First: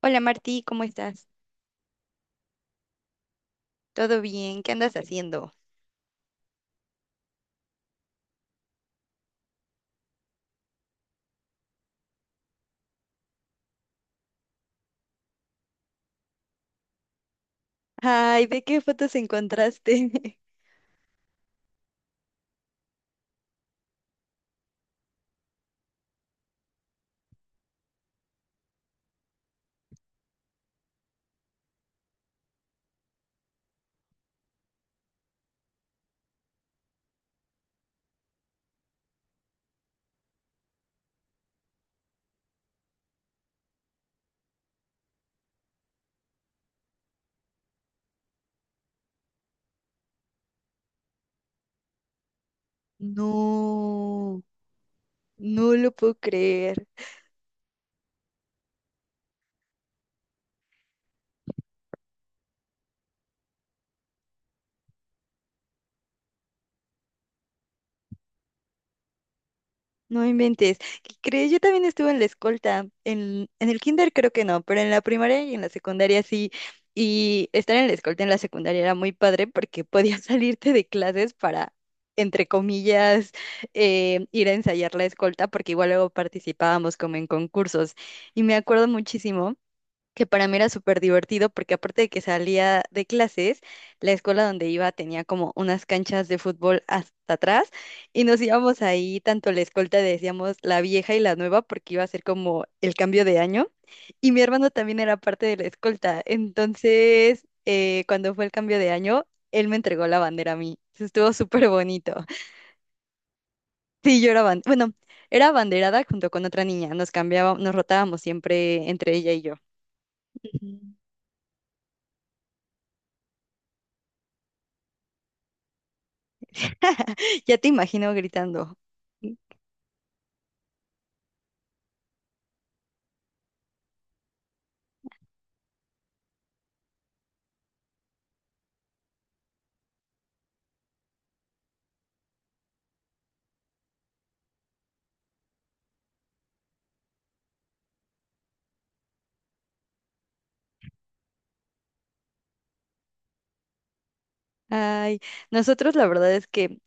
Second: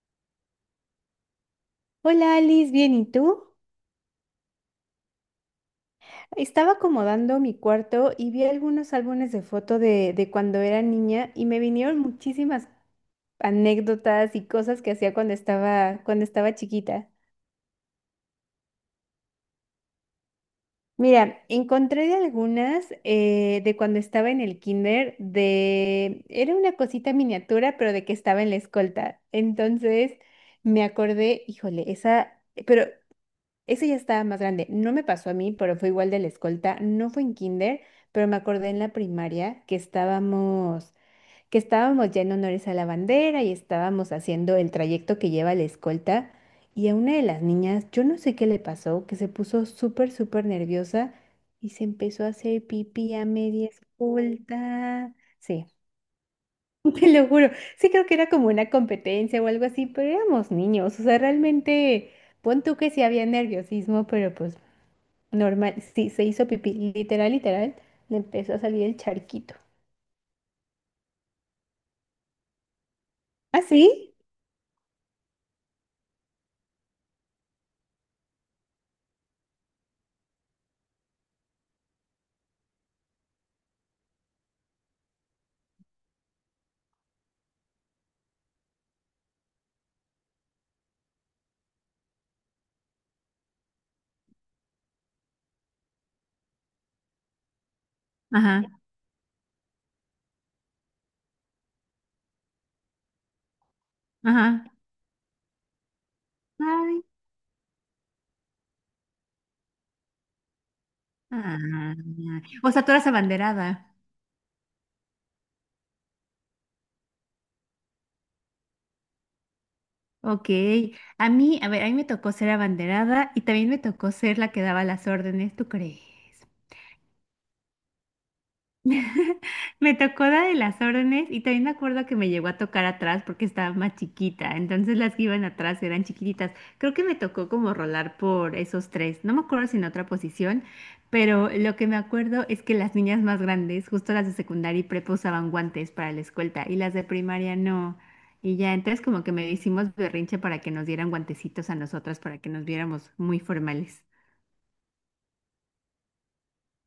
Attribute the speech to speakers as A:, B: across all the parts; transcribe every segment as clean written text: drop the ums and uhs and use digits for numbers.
A: Hola Martí, ¿cómo estás?
B: Hola Alice, bien, ¿y tú?
A: ¿Todo bien? ¿Qué andas haciendo?
B: Estaba acomodando mi cuarto y vi algunos álbumes de foto de cuando era niña y me vinieron muchísimas anécdotas y cosas que hacía cuando estaba chiquita.
A: Ay, ¿de qué fotos encontraste?
B: Mira, encontré de algunas de cuando estaba en el kinder, de... Era una cosita miniatura, pero de que estaba en la escolta. Entonces me acordé, híjole, esa... Pero Ese ya estaba más grande. No me pasó a mí, pero fue igual de la escolta. No fue en kinder, pero me acordé en la primaria que estábamos ya en honores a la bandera y estábamos haciendo el trayecto que lleva la escolta. Y a una de las niñas, yo no sé qué le pasó, que se puso súper, súper nerviosa y se empezó a hacer pipí a media
A: No,
B: escolta. Sí,
A: no lo puedo creer.
B: te lo juro. Sí, creo que era como una competencia o algo así, pero éramos niños. O sea, realmente, pon tú que sí había nerviosismo, pero pues. Normal, sí, se hizo pipí, literal, literal, le empezó a salir el charquito.
A: No inventes. ¿Qué crees? Yo también estuve en la escolta. En,
B: ¿Ah,
A: en el kinder
B: sí?
A: creo que no, pero en la primaria y en la secundaria sí. Y estar en la escolta en la secundaria era muy padre porque podías salirte de clases para, entre comillas, ir a ensayar la escolta, porque igual luego participábamos como en concursos. Y me acuerdo muchísimo, que para mí era súper divertido porque aparte de que salía de clases, la escuela donde iba tenía como unas canchas de fútbol hasta atrás y nos
B: Ajá,
A: íbamos ahí, tanto la escolta decíamos la vieja y la nueva porque iba a ser como el cambio de año y mi
B: ajá.
A: hermano también era parte de la escolta,
B: Ay,
A: entonces cuando fue el cambio de año, él me entregó la bandera a mí. Eso estuvo
B: ah.
A: súper bonito.
B: O sea, tú eras abanderada.
A: Sí, yo era bueno, era abanderada junto con otra niña, nos cambiábamos, nos rotábamos siempre entre ella y yo.
B: Ok. A mí, a ver, a mí me tocó ser abanderada y también me tocó ser la que daba las órdenes, ¿tú crees?
A: Ya te imagino gritando.
B: Me tocó la de las órdenes y también me acuerdo que me llegó a tocar atrás porque estaba más chiquita, entonces las que iban atrás eran chiquititas. Creo que me tocó como rolar por esos tres, no me acuerdo si en otra posición, pero lo que me acuerdo es que las niñas más grandes, justo las de secundaria y prepa usaban guantes para la escolta y las de primaria no. Y ya, entonces como que me hicimos berrinche para que nos dieran guantecitos a nosotras para que nos viéramos muy formales.
A: Ay, nosotros la verdad es que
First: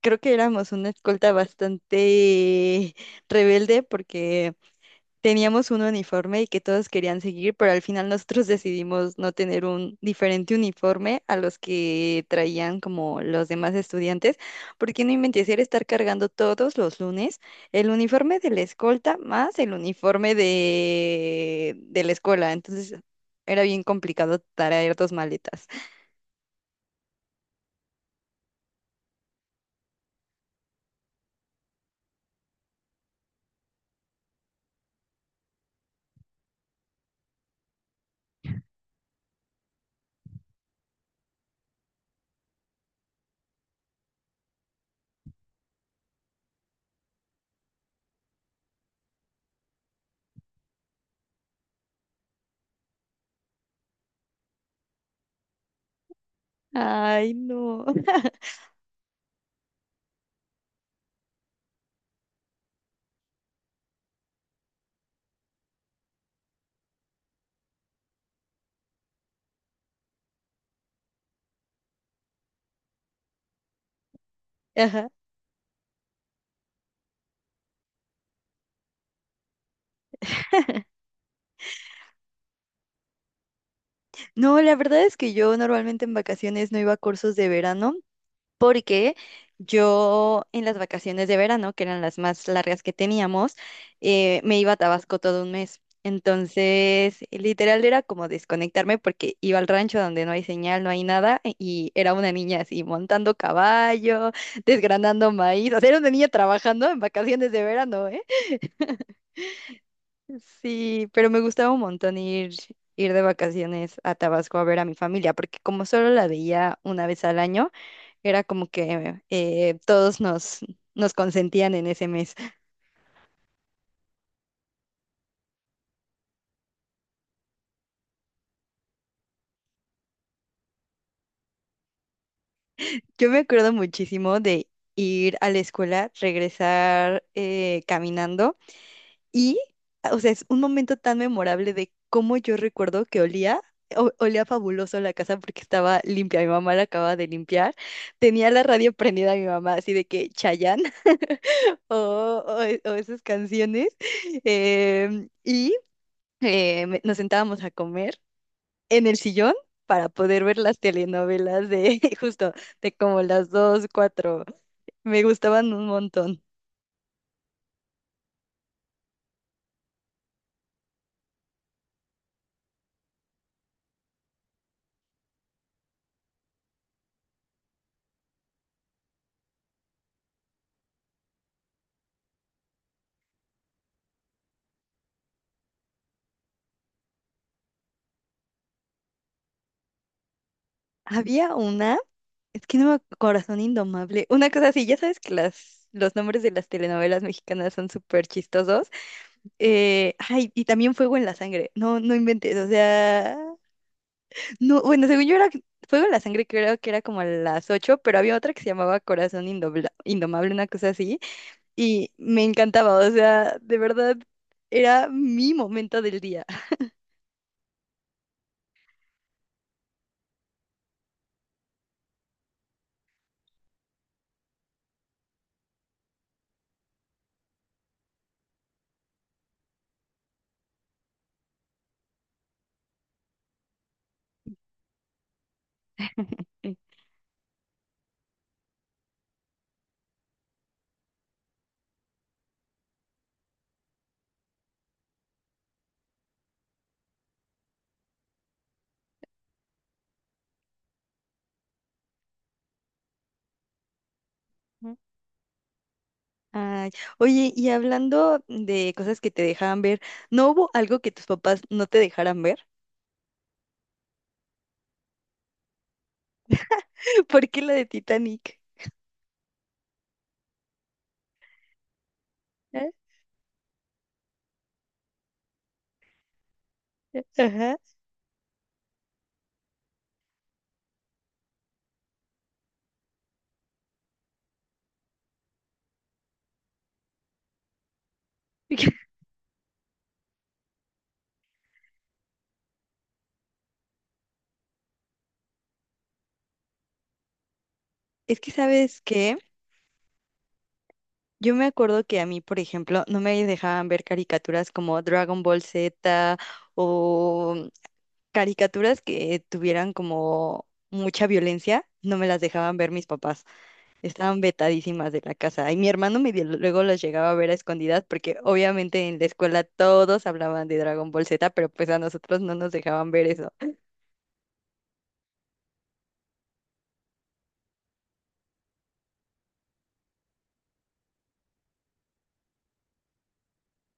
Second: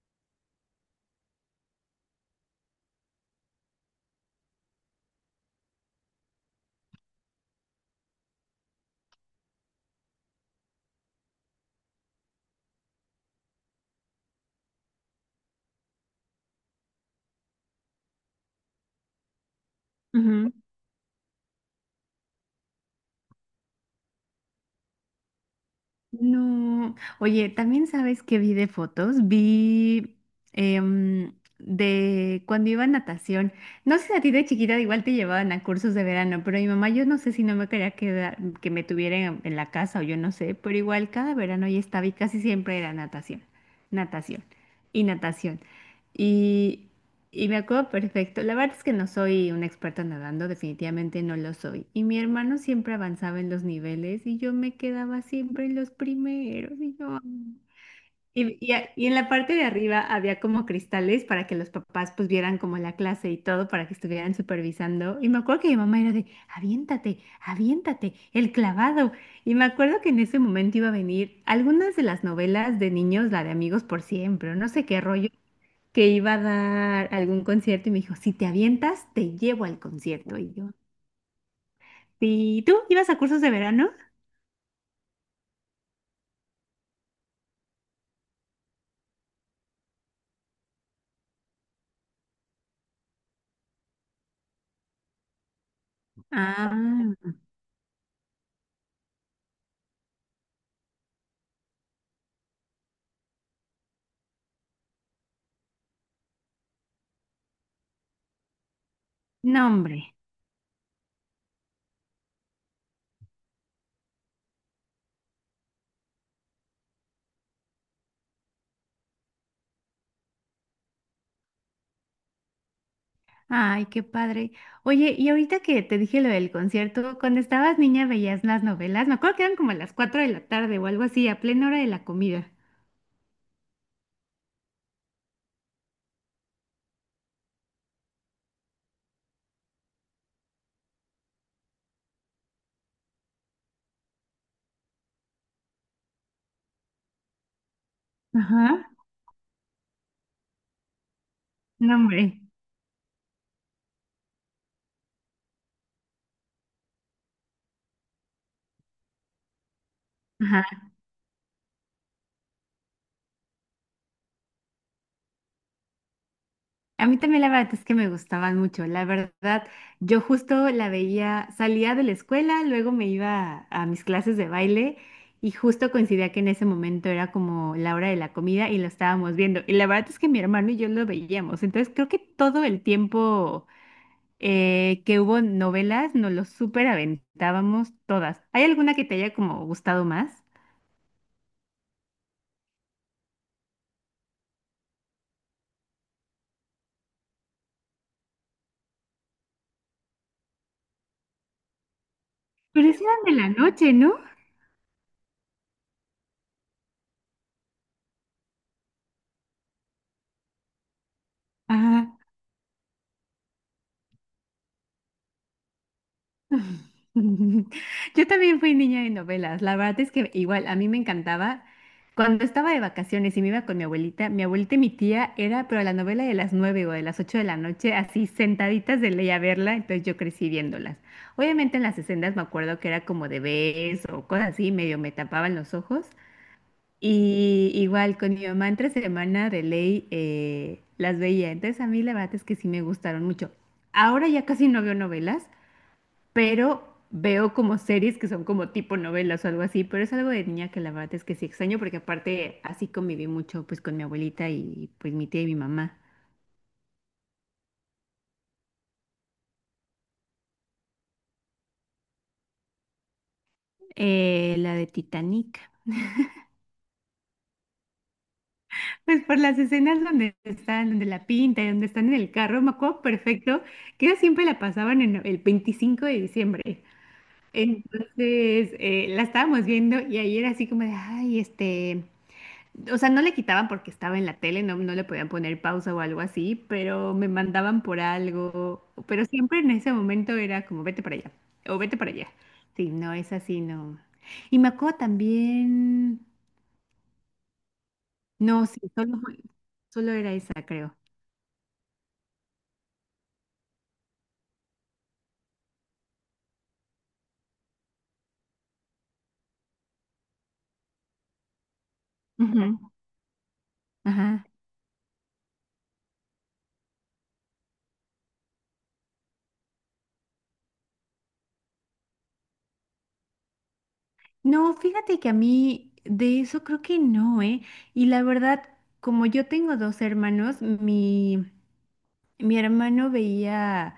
A: creo que éramos una escolta bastante rebelde porque teníamos un uniforme y que todos querían seguir, pero al final nosotros decidimos no tener un diferente uniforme a los que traían como los demás estudiantes, porque no inventes, era estar cargando todos los lunes el uniforme de la escolta más el uniforme
B: Ujú.
A: de la escuela. Entonces era bien complicado traer dos maletas.
B: No, oye, también sabes que vi de fotos, vi de cuando iba a natación. No sé si a ti de chiquita igual te llevaban a cursos de verano, pero mi mamá yo no sé si no me quería quedar, que me tuvieran en la casa o yo no sé, pero igual cada verano ya estaba y casi siempre era natación, natación y natación. Y y me acuerdo perfecto. La verdad es que no soy una experta nadando, definitivamente no lo soy. Y mi hermano siempre avanzaba en los niveles y yo me quedaba siempre en los primeros. Y, yo, "Ah".
A: Ay, no.
B: Y en la parte de arriba había como cristales para que los papás pues vieran como la clase y todo, para que estuvieran supervisando. Y me acuerdo que mi mamá era de, aviéntate, aviéntate, el clavado. Y me acuerdo que en ese momento iba a venir algunas de las novelas de niños, la de Amigos por Siempre, o no sé qué
A: Ajá.
B: rollo que iba a dar algún concierto y me dijo, si te avientas, te llevo al concierto. Y yo, ¿y tú ibas a cursos de verano?
A: No, la verdad es que yo normalmente en vacaciones no iba a cursos de verano, porque yo en las vacaciones de verano, que eran las más largas que teníamos, me iba a Tabasco todo un mes.
B: Ah,
A: Entonces, literal era como desconectarme porque iba al rancho donde no hay señal, no hay nada, e- y era una niña así montando caballo, desgranando maíz, o sea, era una niña trabajando en vacaciones de verano, ¿eh?
B: no, hombre.
A: Sí, pero me gustaba un montón ir de vacaciones a Tabasco a ver a mi familia, porque como solo la veía una vez al año, era como que nos consentían en ese mes.
B: Ay, qué padre. Oye, y ahorita que te dije lo del concierto, cuando estabas niña veías las novelas, me acuerdo que eran como a las 4 de la tarde o algo así, a plena hora de la comida.
A: Yo me acuerdo muchísimo de ir a la escuela, regresar caminando y, o sea, es un momento tan memorable de cómo yo recuerdo que olía, olía fabuloso la casa porque estaba limpia, mi mamá la acababa de limpiar, tenía la
B: Ajá,
A: radio prendida mi mamá, así de que Chayanne
B: no, hombre.
A: o esas canciones. em, y Nos sentábamos a comer en el sillón para poder ver las
B: Ajá.
A: telenovelas de justo de como las dos, cuatro. Me gustaban un montón.
B: A mí también la verdad es que me gustaban mucho. La verdad, yo justo la veía, salía de la escuela, luego me iba a, mis clases de baile y justo coincidía que en ese momento era como la hora de la comida y lo estábamos viendo. Y la verdad es que mi hermano y yo lo veíamos. Entonces creo que todo el tiempo que hubo novelas nos lo súper aventábamos todas. ¿Hay alguna que te haya como gustado más?
A: Había una, es que no me ac- Corazón Indomable, una cosa así, ya sabes que las, los nombres de las telenovelas mexicanas son súper chistosos. Ay, y también Fuego en la Sangre. No, no inventes, o
B: Pero es eran de
A: sea,
B: la noche, ¿no?
A: no, bueno, según yo era Fuego en la Sangre, creo que era como a las 8, pero había otra que se llamaba Corazón Indomable, una cosa así y
B: Ajá.
A: me encantaba, o sea, de verdad era mi momento del día.
B: Yo también fui niña de novelas. La verdad es que igual a mí me encantaba. Cuando estaba de vacaciones y me iba con mi abuelita y mi tía era, pero la novela de las 9 o de las 8 de la noche, así sentaditas de ley a verla, entonces yo crecí viéndolas. Obviamente en las sesendas me acuerdo que era como de bes o cosas así, medio me tapaban los ojos. Y igual con mi mamá entre semana de ley las veía. Entonces a mí la verdad es que sí me gustaron mucho. Ahora ya casi no veo novelas pero veo como series que son como tipo novelas o algo así, pero es algo de niña que la verdad es que sí extraño porque aparte así conviví mucho pues con mi abuelita y
A: Ujú.
B: pues mi tía y mi mamá.
A: Ay, oye, y hablando de cosas que te dejaban ver, ¿no hubo algo que tus papás no te dejaran ver?
B: La de Titanic.
A: ¿Por qué la de Titanic?
B: Pues por las escenas donde están, donde la pinta y donde están en el carro, me
A: ¿Eh?
B: acuerdo perfecto que ellos siempre la pasaban en el 25 de diciembre.
A: Ajá.
B: Entonces la estábamos viendo y ayer así como de, ay, o sea, no le quitaban porque estaba en la tele, no, no le podían poner pausa o algo así, pero me mandaban por algo. Pero siempre en ese momento era como, vete para allá, o vete para allá. Sí, no es así, no. Y me acuerdo también,
A: Es que,
B: no, sí,
A: ¿sabes
B: solo,
A: qué?
B: solo era esa, creo.
A: Yo me acuerdo que a mí, por ejemplo, no me dejaban ver caricaturas como Dragon Ball Z o caricaturas que tuvieran como mucha violencia, no me las
B: Ujú,
A: dejaban ver mis papás. Estaban
B: ajá.
A: vetadísimas de la casa. Y mi hermano medio luego los llegaba a ver a escondidas porque obviamente en la escuela todos hablaban de Dragon Ball Z, pero pues a nosotros no nos dejaban ver eso.
B: No, fíjate que a mí de eso creo que no, ¿eh? Y la verdad, como yo tengo dos hermanos, mi hermano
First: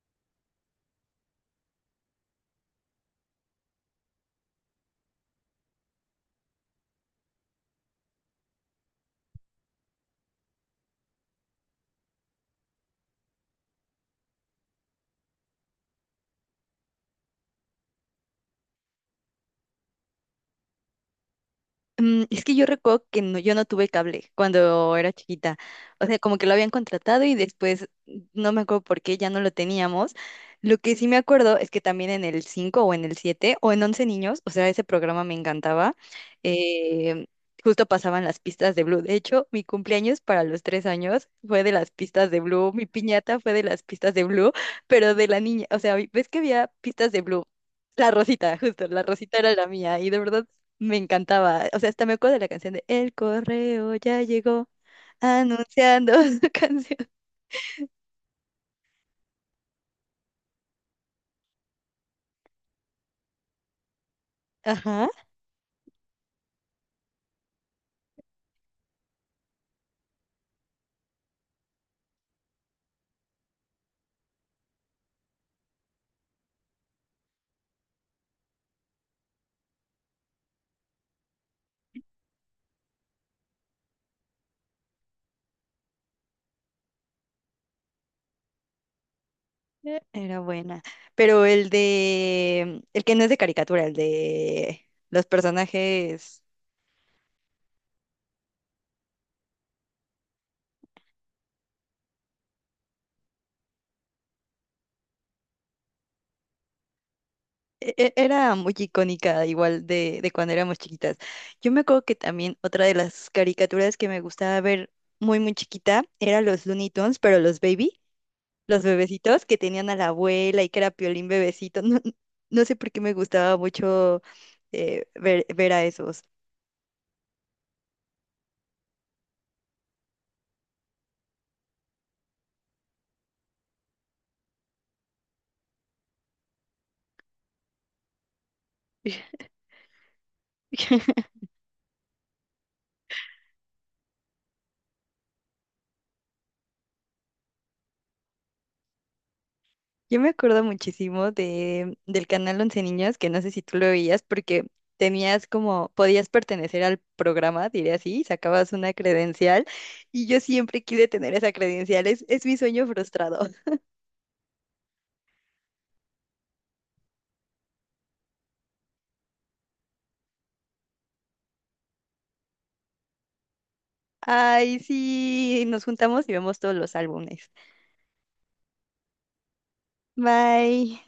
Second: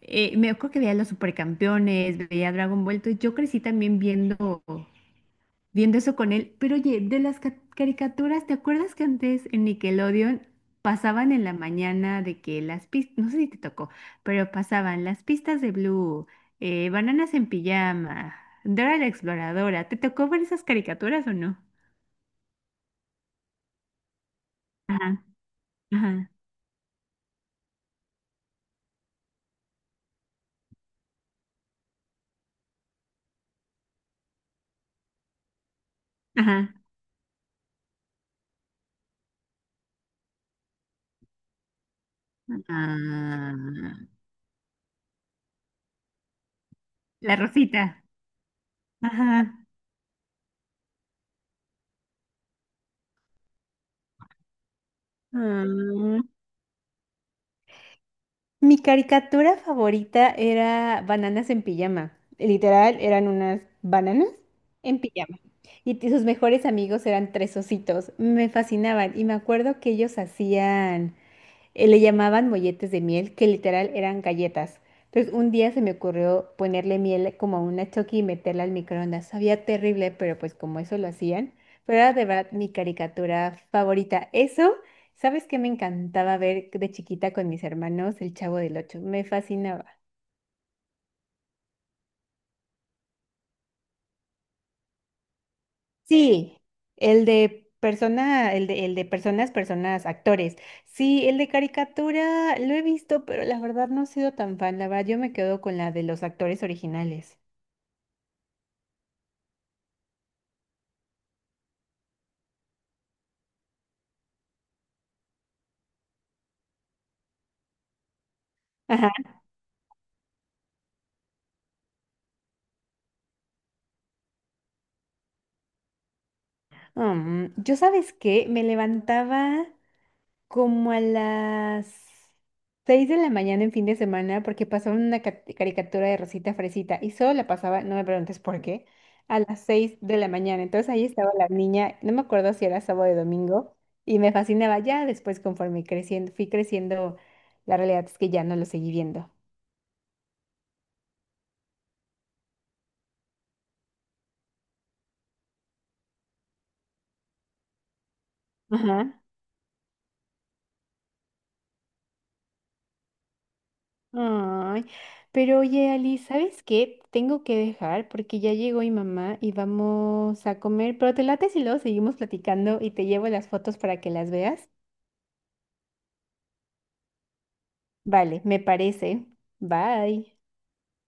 B: me acuerdo que veía Los Supercampeones, veía Dragon Ball, entonces yo crecí también viendo eso con él. Pero oye, de las caricaturas, ¿te acuerdas que antes en Nickelodeon pasaban en la mañana de que las pistas, no sé si te tocó, pero pasaban las pistas de Blue, Bananas en pijama, Dora la Exploradora? ¿Te tocó ver esas caricaturas o no?
A: Mm, es que yo recuerdo que no, yo no tuve cable cuando era
B: Ajá,
A: chiquita. O sea,
B: ajá,
A: como que lo habían contratado y después no me acuerdo por qué ya no lo teníamos. Lo que sí me acuerdo es que también en el 5 o en el 7 o en once niños, o sea, ese programa me encantaba.
B: ajá.
A: eh, Justo pasaban las pistas de Blue. De hecho, mi cumpleaños para los 3 años fue de las pistas de Blue. Mi piñata fue
B: Ah,
A: de las pistas de Blue, pero de la niña. O sea, ves que había pistas de
B: la
A: Blue.
B: Rosita.
A: La Rosita, justo, la Rosita era la
B: Ajá.
A: mía y de verdad me encantaba. O sea, hasta me acuerdo de la canción de El correo ya llegó anunciando su canción.
B: Mi caricatura favorita era Bananas en pijama. Literal, eran unas bananas en
A: Ajá,
B: pijama. Y sus mejores amigos eran tres ositos. Me fascinaban. Y me acuerdo que ellos hacían le llamaban molletes de miel, que literal eran galletas. Entonces, un día se me ocurrió ponerle miel como a una choqui y meterla al microondas. Sabía terrible, pero pues como eso lo hacían. Pero era de verdad mi caricatura favorita. Eso, ¿sabes qué me encantaba ver de chiquita con mis hermanos? El Chavo del Ocho. Me fascinaba.
A: era buena. Pero el de, el que no es de caricatura, el de los personajes,
B: Sí, el de personas, actores. Sí, el de caricatura lo he visto, pero la verdad no he sido tan fan. La verdad, yo me quedo con la de los actores originales.
A: era muy icónica, igual de cuando éramos chiquitas. Yo me acuerdo que también otra de las caricaturas que me gustaba ver muy, muy chiquita era los Looney Tunes, pero los Baby. Los
B: Ajá.
A: bebecitos que tenían a la abuela y que era Piolín bebecito. No, no sé por qué me gustaba mucho ver a esos.
B: Mm, yo, ¿sabes qué? Me levantaba como a las 6 de la mañana en fin de semana porque pasaban una caricatura de Rosita Fresita y solo la pasaba, no me preguntes por qué, a las 6 de la mañana. Entonces ahí estaba la niña, no me acuerdo si era sábado o domingo, y me fascinaba ya después conforme creciendo, fui creciendo, la realidad es que ya no lo seguí viendo.
A: Yo me acuerdo muchísimo del canal Once Niños, que no sé si tú lo veías, porque tenías como, podías pertenecer al programa, diré así, sacabas una
B: Ajá.
A: credencial, y yo siempre quise tener esa credencial, es mi sueño frustrado.
B: Ay, pero oye, Ali, ¿sabes qué? Tengo que dejar porque ya llegó mi mamá y vamos a comer, pero te late si luego seguimos platicando y te llevo las fotos para que las veas.
A: Ay, sí, nos juntamos y vemos todos los álbumes.
B: Vale, me parece. Bye.
A: Bye.